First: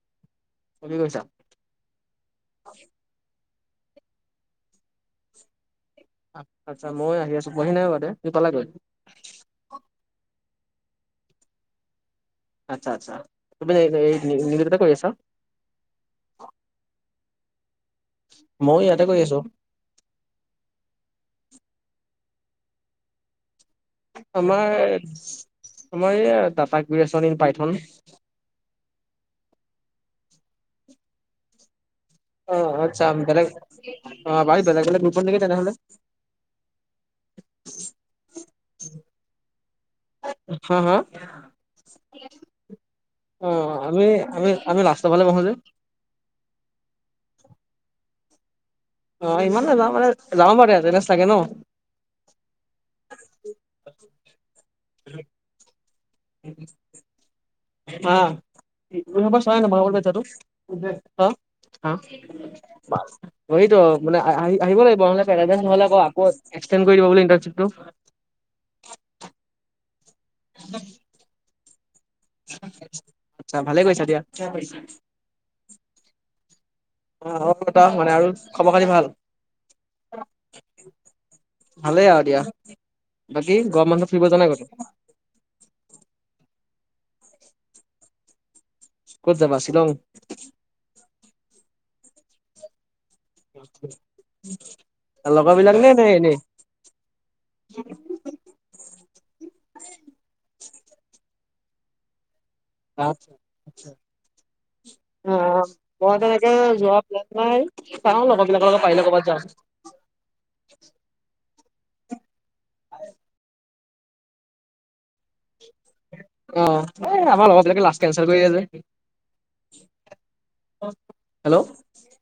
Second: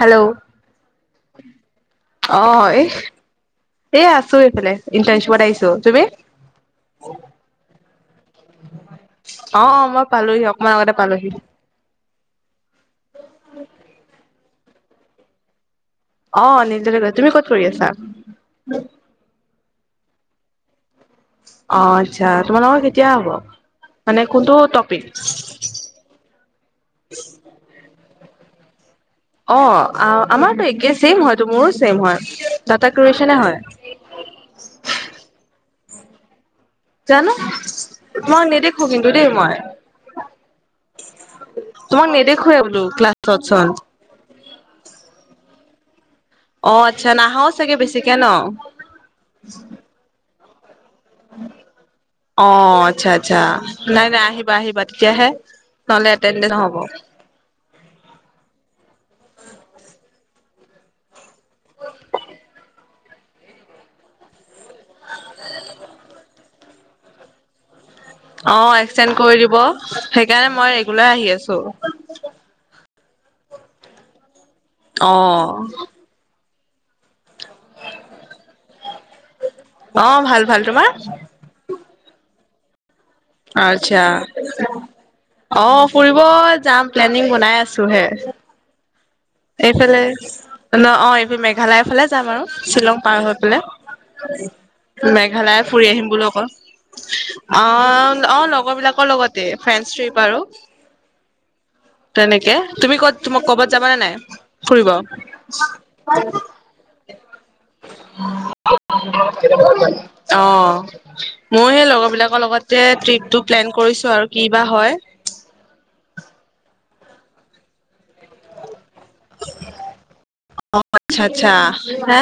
Hello! অ কি কৈছা অ এহ, এই আছো এইফালে ইণ্টাৰ্নশ্বিপত আহিছো। তুমি? আ আচ্ছা মই আহি আছোঁ। পোৱাহি নাই মানে, তুমি পালাগৈ? অ, ' অ' মই পালোঁহি। অকমান আগতে পালোঁহি। আচ্ছা, আচ্ছা তুমি এই [unintelligible] কৰি আছ? অ [unintelligible] তুমি ক'ত কৰি আছা? ময়ো ইয়াতে কৰি আছো। অ আচ্ছা তোমালোকৰ কেতিয়া হ'ব? মানে কোনটো আমাৰ টপিক? আমাৰ এইয়া টাটা ক্ৰেচন ইন পাইথন। অ আ আমাৰতো একে ছেম হয়টো মোৰ ছেম অ হয়। টাটা আচ্ছা ক্ৰেচনে বেলেগ হয়। অ ভাই বেলেগ বেলেগ গ্ৰুপত নেকি তেনেহ'লে। জানো! মই নেদেখো কিন্তু দেই মই। হা হা তোমাক নেদেখোৱে বোলো ক্লাছত অ চুন। আমি আমি আমি লাষ্ট ত ফালে বহোঁ যে। অ আচ্ছা নাহ চাগে বেছিকে ন? অ ইমান নেযাওঁ মানে, যাওঁ মানে এতেন্দেন্স লাগে ন। অ আচ্ছা আচ্ছা। নাই নাই আহিবা আহিবা তেতিয়াহে, নহ'লে এটেনডেন্ট নহ'ব [unintelligible] আ, [unintelligible] হা। হা। [unintelligible] অয়িত' মানে আহি-আহিব লাগিব নহ'লে পেৰাডছ নহ'লে আক-আকৌ এক্সটেণ্ড কৰি দিব বুলি ইন্টাৰস্বিপটো। অ' এক্সটেণ্ড কৰি দিব সেইকাৰণে মই ৰেগুলাৰ আহি আছোঁ। আচ্ছা ভালেই কৰিছা দিয়া। অ'। অ' [unintelligible] মানে আৰু খবৰ খতি ভাল? অ', ভাল ভাল তোমাৰ? ভালেই আৰু দিয়া। বাকী গৰম আচ্ছা মাহত ফুৰিব যোৱা নাই ক'তো? অ' ফুৰিব যাম, প্লেনিং বনাই আছোঁ হে। ক'ত যাবা শ্বিলং এইফালে ন' অ' এইফাল মেঘালয়ৰ ফালে যাম আৰু শ্বিলং পাৰ হৈ ফালে, লগৰ মেঘালয়া বিলাক ফুৰি নে নে আহিম বোলো এনেই অকল। আ, অ' লগৰবিলাকৰ লগতে, ফ্ৰেন্স ট্ৰিপ আৰু। তেনেকে, তুমি ক'ত তোমা ক'বাত যাবা নে নাই? ফুৰিব? অ' মই তেনেকে যোৱা প্লেন নাই, চাও লগৰবিলাকৰ লগত পাৰিলে ক'বাত যাওঁ। [unintelligible] অ' মই সেই লগৰবিলাকৰ লগতে ট্ৰিপটো প্লেন কৰিছোঁ আৰু কি বা হয়। অ' এ, আমাৰ লগৰবিলাকে লাষ্ট কেনচেল কৰি দিয়ে যে। হেল্ল'। হে,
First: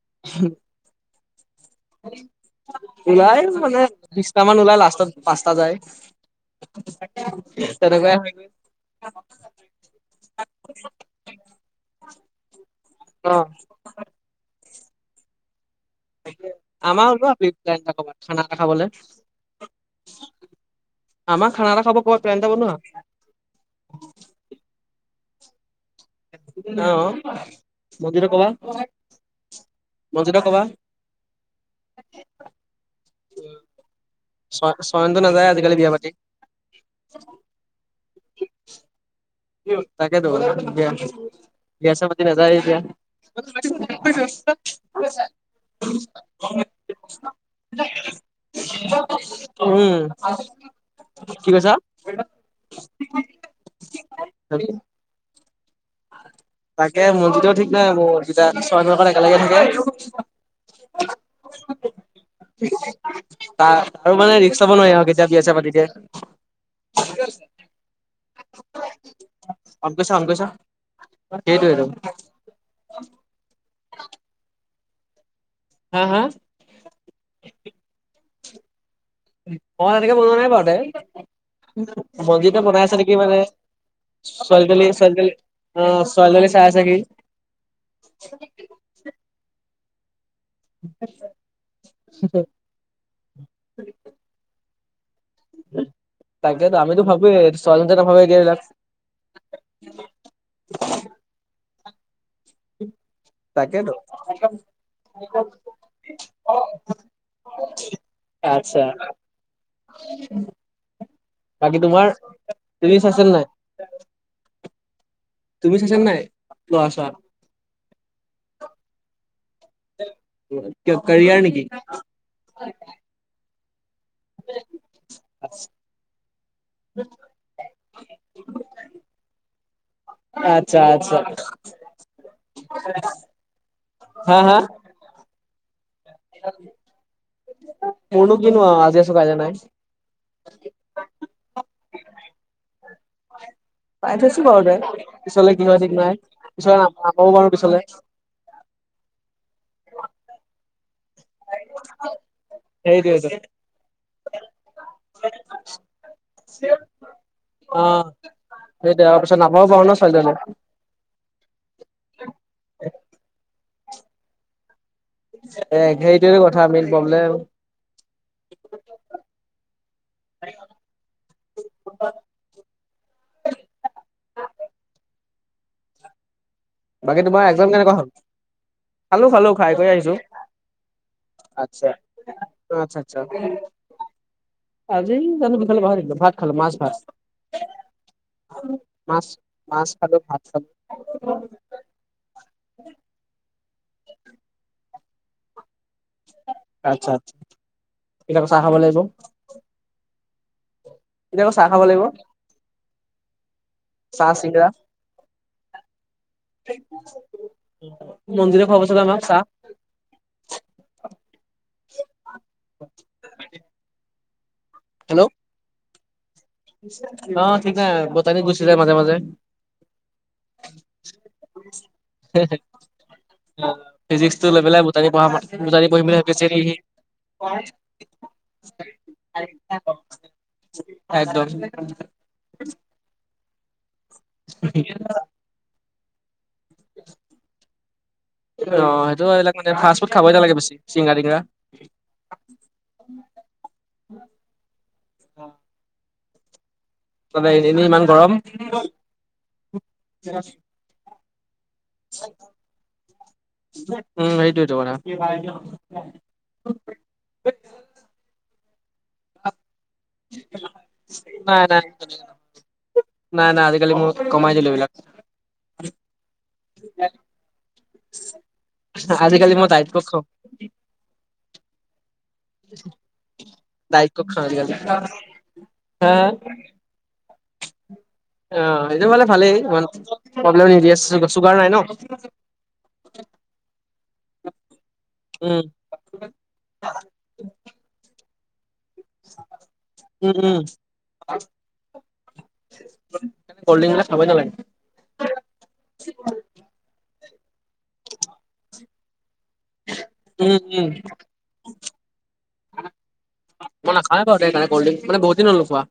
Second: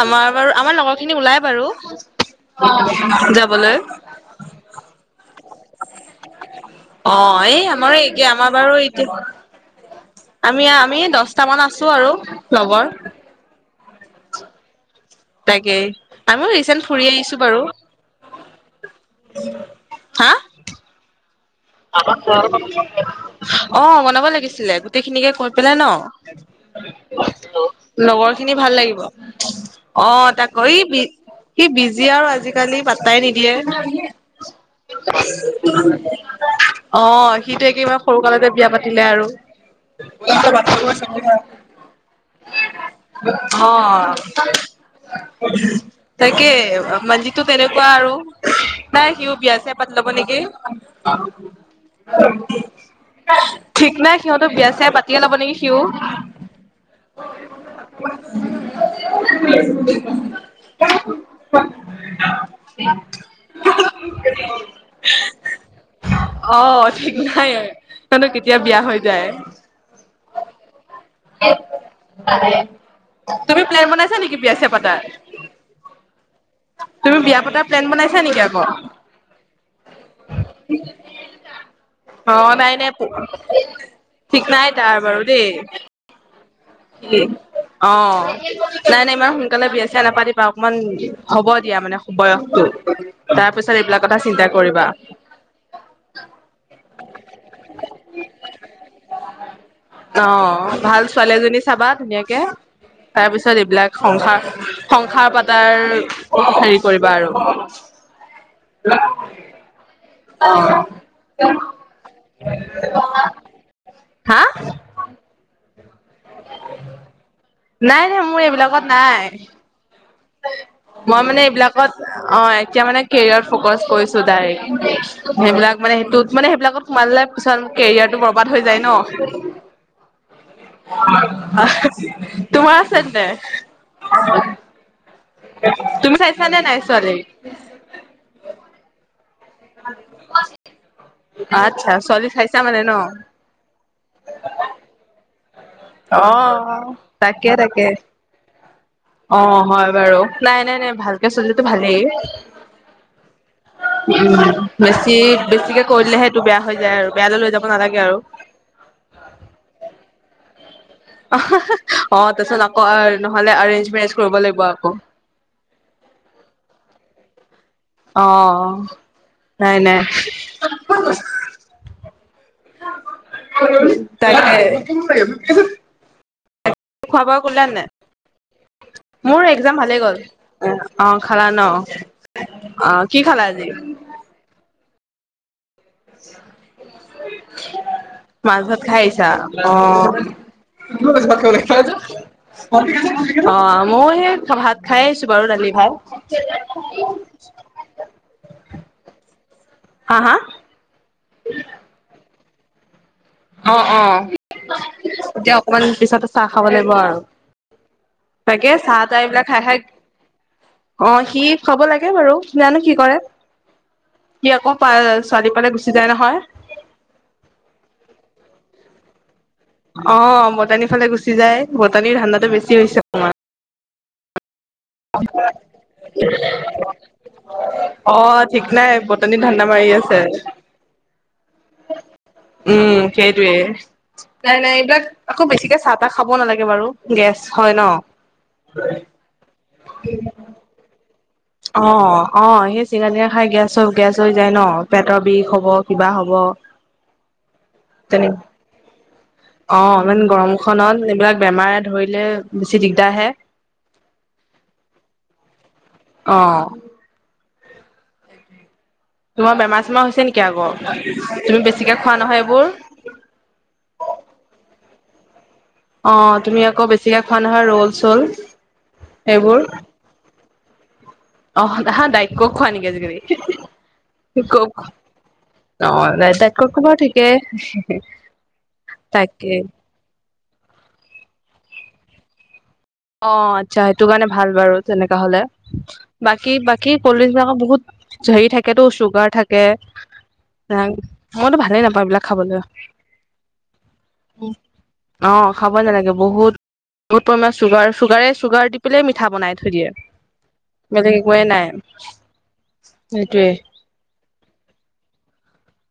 আমাৰ বাৰু আমাৰ লগৰখিনি ওলাই বাৰু। ওলাই যাবলৈ মানে বিছটা মান ওলাই, লাষ্টত পাঁচটা যায়। অ এই [unintelligible] আমাৰ এই তেনেকুৱাই হয় নি আমাৰ বাৰু এতিয়া আমি আমি দচটামান আছোঁ আৰু লগৰ। অ'। তাকেই, আমিও ৰিচেণ্ট ফুৰি আহিছোঁ বাৰু। খানাখা খাবলে। হা আমাৰ খানা এটা খাব ক'ৰবাত প্লেন এটা বনোৱা অ' বনাব লাগিছিলে, গোটেইখিনিকে কৈ পেলাই ন'? অ', [unintelligible] মঞ্জিতক ক'বা লগৰখিনি ভাল লাগিব। অ' মঞ্জিতক ক'বা তাকৌ, ই বি, সি বিজি আৰু আজিকালি পাত্তাই নিদিয়ে। চয় চয়ন্ত নাযায় আজিকালি বিয়া পাতি। অ' সিতো একেবা সৰু কালতে বিয়া পাতিলে আৰু। তাকেইতো বিয়া, বিয়া চিয়া পাতি নাযায়ে এতিয়া। অ' তাকে, মানজিতো তেনেকুৱা আৰু। নাই, সিও বিয়া চিয়া পাতি উম, ল'ব নেকি। কি কৈছা? ঠিক নাই সিহঁতো বিয়া চিয়াই পাতিয়ে ল'ব নেকি। সিও। তাকে মঞ্জিতেও ঠিক নাই, মঞ্জিতা ছয়ভাগৰ একেলগে থাকে। [unintelligible] তা আৰু মানে ৰিক্স ল'ব নোৱাৰি আৰু কেতিয়া বিয়া আছে পাতি দিয়ে। অ' ঠিক নাই মানে কেতিয়া বিয়া হৈ যায়। সেইটোৱেইতো। তুমি প্লেন বনাইছা নেকি বিয়া চিয়া পাতাৰ? হা, হা? তুমি বিয়া পতাৰ প্লেন বনাইছা নেকি আকৌ? অ' তেনেকে বনোৱা নাই বাৰুতে। অ চঞ্জিপে নাই বনাই নাই আছে নেকি মানে? ঠিক নাই ছোৱালী-টোৱালি, তাৰ বাৰু ছোৱালী-টোৱলি, দেই অ' ছোৱালী-টোৱালী চাই আছে সি। অ নাই নাই, ইমান সোনকালে বিয়া-চিয়া নাপাতিবা, অকমান হ'ব দিয়া মানে বয়সটো। তাৰ পিছত এইবিলাক কথা চিন্তা কৰিবা। তাকেতো আমিতো ভাবোৱে স্বাধীনতাভাৱে অ' ভাল ছোৱালী এজনী চাবা ধুনীয়াকে। তাৰপিছত তাকেতো এইবিলাক সংসাৰ-সংসাৰ পাতাৰ হেৰি কৰিবা আৰু। আতছা। বাকী, তোমাৰ ক্ৰিছ আছিল নাই? হা? তুমি চাইচানে নাই? ল'ৰা চোৱা নাই নাই, মোৰ এইবিলাকত নাই। মই কেৰিয়াৰ মানে নেকি এইবিলাকত, অ' এতিয়া মানে কেৰিয়াৰ ফকাচ কৰিছোঁ ডাইৰেক্ট, সেইবিলাক মানে সেইটোত মানে সেইবিলাকত সোমাই ললে পিছত কেৰিয়াৰটো বৰবাদ হৈ যায় ন। [inaudible] অ'। তোমাৰ আছেনে হা নাই? হা তুমি চাইছা নে নাই ছোৱালী? মোৰনো কিনো, আজি আছো কাইলে নাই। আচ্ছা, ছোৱালী চাইছা মানে ন। চাই থৈছো বাৰু তে, পিছলে কি হয় ঠিক নাই, অ পিছ [unintelligible] তাকে বাৰু পিছলে তাকে অ হয় বাৰু, নাই নাই নাই, ভালকে চালেটো ভালেই। [unintelligible] উম' বেছি-বেছিকে কৈ দিলে সেইটো বেয়া হৈ যায় আৰু, বেয়ালৈ লৈ যাব নালাগে আৰু। সেই [unintelligible] পিছত নাপাবও পাৰো ন, ছোৱালী-টোৱালী। অ' তাৰপিছত আকৌ নহলে এৰেঞ্জ মেৰেজ কৰিব লাগিব আকৌ। এ, সেইটোয়ে কথা মেন প্ৰব্লেম। অ', নাই নাই। তাকে [unintelligible] খোৱা বাকী বোৱা তোমাৰ কৰিলা একজাম নাই কেনেকুৱা হ'ল? খালো মোৰ খালো খাই একজাম কৰি ভালেই আহিছো গ'ল, অ খালা ন? আচ্ছা আচ্ছা অ'। আচ্ছা কি খালা আজি? আজি জানো কি খালোঁ পাহৰি থাকিলোঁ, ভাত খালো। মাছ, ভাত। মাছ, ভাত খাই মাছ আহিছা। বাহ মাছ খালো ভাত খালো অ' মইয়ো সেই ভাত খাই আহিছো বাৰু। দালি, ভাত আচ্ছা, এতিয়া চাহ খাব লাগিব। হা, হা? এতিয়া আকৌ চাহ খাব লাগিব। অ', অ'। চাহ চিঙৰা এতিয়া অকমান পিছত চাহ খাব লাগিব আৰু। মন্দিৰে তাকে খোৱাব চাগে চাহ-তাহ আমাক চাহ এইবিলাক খাই খাই অ', সি খোৱাব লাগে বাৰু, জানো কি কৰে। সি আকৌ পায় হেল্ল' ছোৱালী পালে গুচি যায় নহয়। অ' ঠিক নাই, বোটানী গুচি যায় মাজে মাজে। অ' বটানীৰ ফালে গুচি যায়, বটানীৰ ধান্দাটো বেছি হৈছে অকমান। ফিজিক্সটো লৈ পেলাই বুটানী পঢ়া বুটানী পঢ়িম বুলি ভাবি আছে নেকি সি। অঁ, ঠিক নাই বটনিত ধান্দা মাৰি আছে। [unintelligible] উম সেইটোৱে, নাই নাই এইবিলাক একো বেছিকে চাহ তাহ খাব নালাগে বাৰু গেছ হয় ন। অঁ সেইটো হয়, এই বিলাক মানে ফাষ্ট ফুড খাবই নালাগে বেছি চিংৰা তিংৰা। অঁ অঁ, সেই চিংৰা তিংৰা খাই গেছ গেছ হৈ যায় ন পেটৰ বিষ হব কিবা হব। তাতে এনেই ইমান গৰম। তেনেক খনত এইবিলাক বেমাৰে ধৰিলে বেছি দিগদাৰহে। উম সেইটোৱেটো কথা। অঁ তোমাৰ বেমাৰ চেমাৰ হৈছে নেকি আকৌ, নাই তুমি নাই বেছিকে খোৱা নহয় এইবোৰ। নাই নাই আজিকালি মই কমাই দিলো এইবিলাক। অঁ তুমি আকৌ বেছিকে খোৱা নহয় ৰল চল সেইবোৰ। চব চব অঁ হা দাইক কক খোৱা নেকি আজিকালি ডাইট খাওঁ কক আজিকালি অঁ, হা দাইক ক'কটো বাৰু ঠিকেই। অ' সেইটো মানে ভালেই তাকে ইমান প্ৰব্লেম দি আছে চুগাৰ নাই ন। অঁ আচ্ছা সেইটো কাৰণে ভাল বাৰু। তেনেকা হলে উম বাকী বাকী কলল্ড্ৰিং বিলাকৰ বহুত হেৰি থাকেতো চুগ চুগাৰ থাকে, উম উম মইতো ভালেই নাপাওঁ এইবিলাক খাবলে। কলল্ড্ৰিং খাবই নালাগে। অঁ, খাবই নালাগে বহুত বহুত পৰিমাণে চুগাৰ চুগ চুগাৰ দি পেলাই মিঠা বনাই। থৈ দিয়ে, উম উম বেলেগ একোৱে নাই সেইটোৱে। মই নাখাওঁয়ে বাৰু কলল্ড্ৰিং বহুদিন হল নোখোৱা।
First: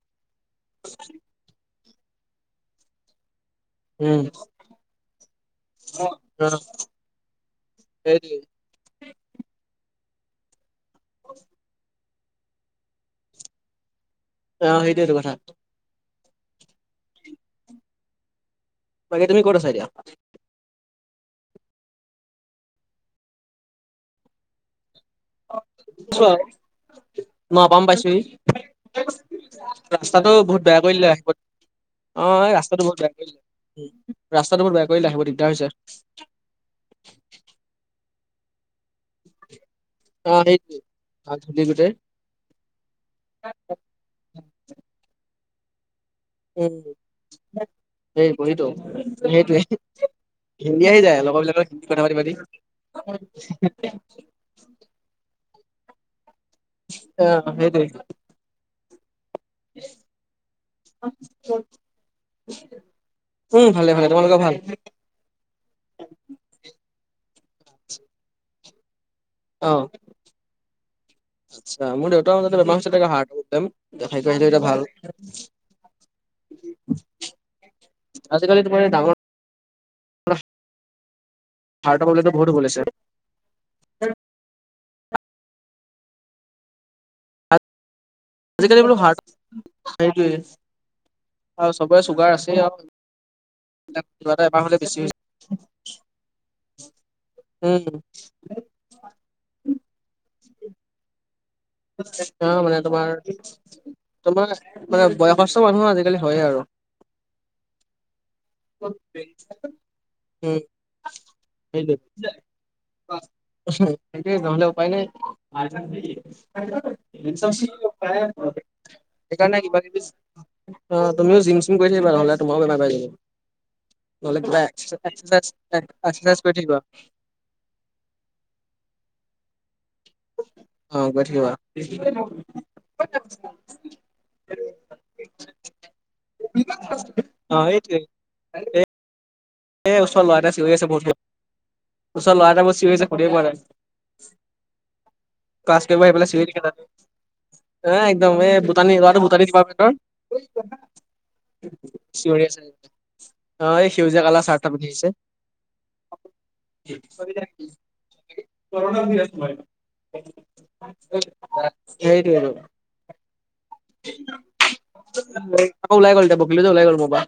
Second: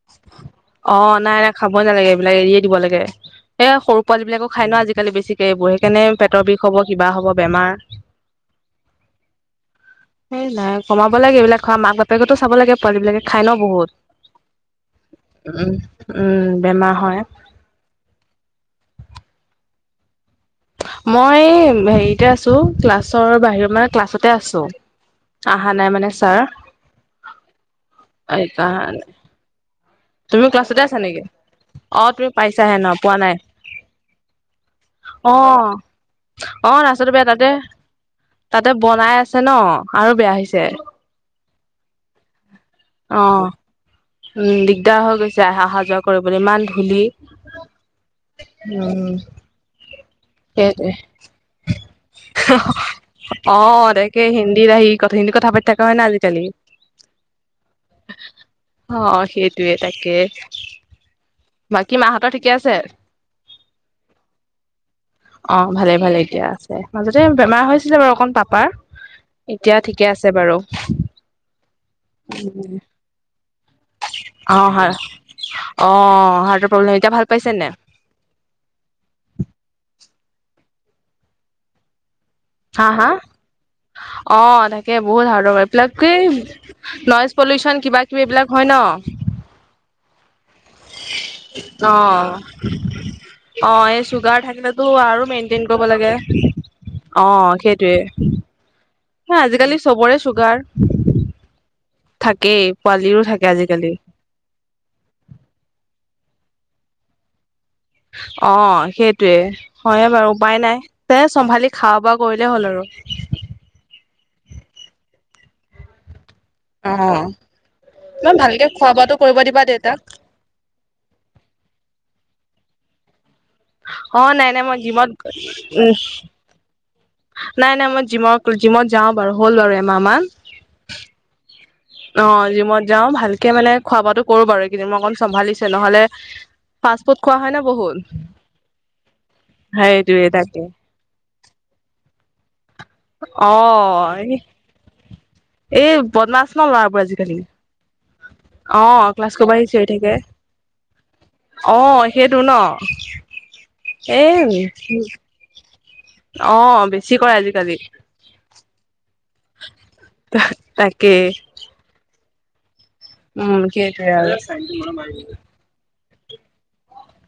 অ নাই খাবই নালাগে এইবিলাক, এৰিয়ে দিব লাগে। এ সৰু উম পোৱালী বিলাকো খাই ন আজিকালি বেছিকে এইবোৰ সেইকাৰণে পেটৰ অ' বিষ হব, কিবা হব বেমাৰ। সেইটোৱে সেই নাই কমাব লাগে এইবিলাক খোৱা, মাক বাপেক কে টো চাব লাগে, পোৱালিবিলাক খাই ন বহুত। অঁ, সেইটোয়েটো কথা। উমহ উম বেমাৰ হয়। বাকী তুমি কত আছা এতিয়া? মই হেৰিতে আছো ক্লাছৰ বাহিৰত মানে ক্লাছতে আছো। অহা নাই মানে আছো ছাৰ, আৰু মই অপাম পাইছোহি এই অহা নাই। ৰাস্তাটো তুমি বহুত বেয়া ক্লাছতে কৰি আছা দিলে নেকি? আহিব অ তুমি পাইছাহে নহ পোৱা নাই। উম ৰাস্তাটো বৰ বেয়া কৰিলে, আহিব অ দিগদাৰ হৈছে। অ ৰাস্তাটো বেয়া তাতে, তাতে বনাই আছে ন আৰু বেয়া হৈছে। অঁ ভিতৰি ভিতৰি অঁ [inaudible] উম দিগদাৰ হৈ গৈছে আহা যোৱা। কৰিবলৈ ইমান উম ধূলি, সেই বহীটো উম সেইটোৱে হিন্দী সেইটোৱে, আহি যায় লগৰ বিলাকৰ হিন্দী কথা পাতি পাতি অঁ তাকে হিন্দীত আহি। ত, কথা পাতি থাকা হয় ন আজিকালি। অ' সেইটোয়। অ' সেইটোৱে তাকে, বাকী মাহঁতৰ ঠিকে আছে? উম ভালে ভালে, তোমালোকৰ ভাল? অ' ভালে ভালে এতিয়া আছো এতিয়া, মাজতে বেমাৰ হৈছিলে বাৰু অকমান পাপাৰ। অ এতিয়া ঠিকে আছে বাৰু। আচ্ছা মোৰ দেউতাও মাজতে বেমাৰ হৈছে হাৰ্ট প্ৰব্লেম দেখাই আহিলে অ এতিয়া ভাল। হয় অ' হাৰ্টৰ প্ৰব্লেম এতিয়া ভাল পাইছে নে নাই? আজিকালি তোমাৰ ডাঙৰ। প্ৰ্ [inaudible] হাৰটা বলে ভ ব [inaudible] হা হা? অ তাকে বহুত ধ এই পিলাক নইজ পলিউচন কিবা [unintelligible] কিবি এইবিলাক হয় ন? আজিকালি বোলো হাৰ্ট সেইটোৱে। আৰু চবৰে অঁ। চুগাৰ আছে আৰু অ' এই কিবা চুগাৰ এটা এবাৰ হলে থাকিলেতো বেছি হৈছে আৰু মেইনটেইন কৰিব লাগে, অ' উম সেইটোৱে। হে আজিকালি চবৰে চুগাৰ। অ' থাকেই মানে তোমাৰ, পোৱালিৰো থাকে আজিকালি তোমাৰ মানে বয়সস্থ মানুহ আজিকালি হয়ে আৰু। অ' সেইটোৱে। হয়য়ে বাৰু উম উপায় নাই, তে চম্ভালি খাোৱা বোৱা কৰিলে হ'ল আৰু। সেইটোৱেই নহলে উপাই নাই। অ ইমান ভালকে খোৱা বোৱাটো কৰিব সেইকাৰণে দিবা কিবা- দেউতাক কিবি। অ' তুমিও জিম চিম কৰি থাকিবা, নহলে তোমাৰো বেমাৰ পাই যাব। অ নাই নাই মই িবজ জিমত কৰি উ থিব [inaudible] নাই নাই, মই জিমৰ জিমত যাওঁ বাৰু হ'ল বাৰু এমাহ মান। অ' গৈ থাকিবা। অ' জিমত যাও ভালকে মানে খোৱা বোৱাতো কৰো বাৰু এইকেইদিন মই অকণ চম্ভালিছে নহলে। ফাছপৰ্ট খোৱা হয় অ ন বহুত। এ ওচৰ সেইটোয়ে ল' এটা তাকে চিৰি আছেহুত ওচৰ'ৰা এটা বহুত চিৰি আছে [unintelligible] অ' ক্লাছ এই কৰিব আহি পেলাই চিঞৰি বদমাছ থাকে ন তাতে ল'ৰাবোৰ আজিকালি। এ' একদম এই ভূটানী অ লৰাটো ক্লাছ ভূটানী কৰিব দিবা আহি চিঞৰি পতৰ। থাকে অ শ সেইটো ন চ অ এই শেউজে এ কল চ্থপধছে [unintelligible] অ' বেছি কৰে আজিকালি। তাকেই [inaudible] উম, সেইটোৱেই আৰু। অ ওলাই গ'ল তেওঁ বকিিল যে লাই গ'ল মুবা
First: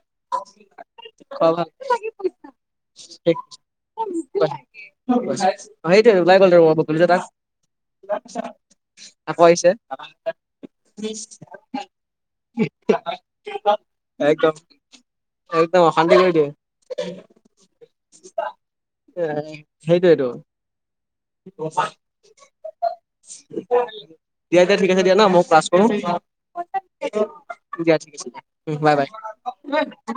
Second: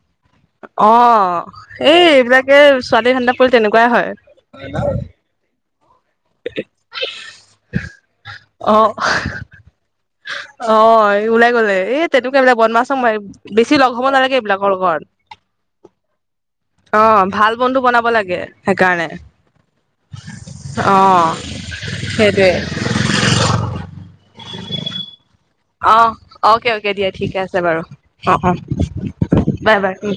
অ [unintelligible] এই এইবিলাকে ছোৱালী ধান্দাত পৰিলে তেনেকুৱাই হয়। [inaudible] অ সেইটোৱে ওলাই গ'ল বকিলো যে তাক, অ আকৌ আহিছে। অ' ওলাই গলে এ' তেনেকুৱা এইবিলাক বদমাছ বেছি লগ হ'ব নালাগে একদম এইবিলাকৰ লগত। একদম অশান্তি কৰি দিয়ে। অ' ভাল বন্ধু বনাব লাগে সেইকাৰণে অ'। অ [inaudible] সেইটোৱে দিয়া দিয়া ঠিক আছে দিয়া ন, মই ক্লাছ কৰো অ দিয়া। অকে অকে দিয়া ঠিকে আছে বাৰু অ অ বাই বাই। Bye bye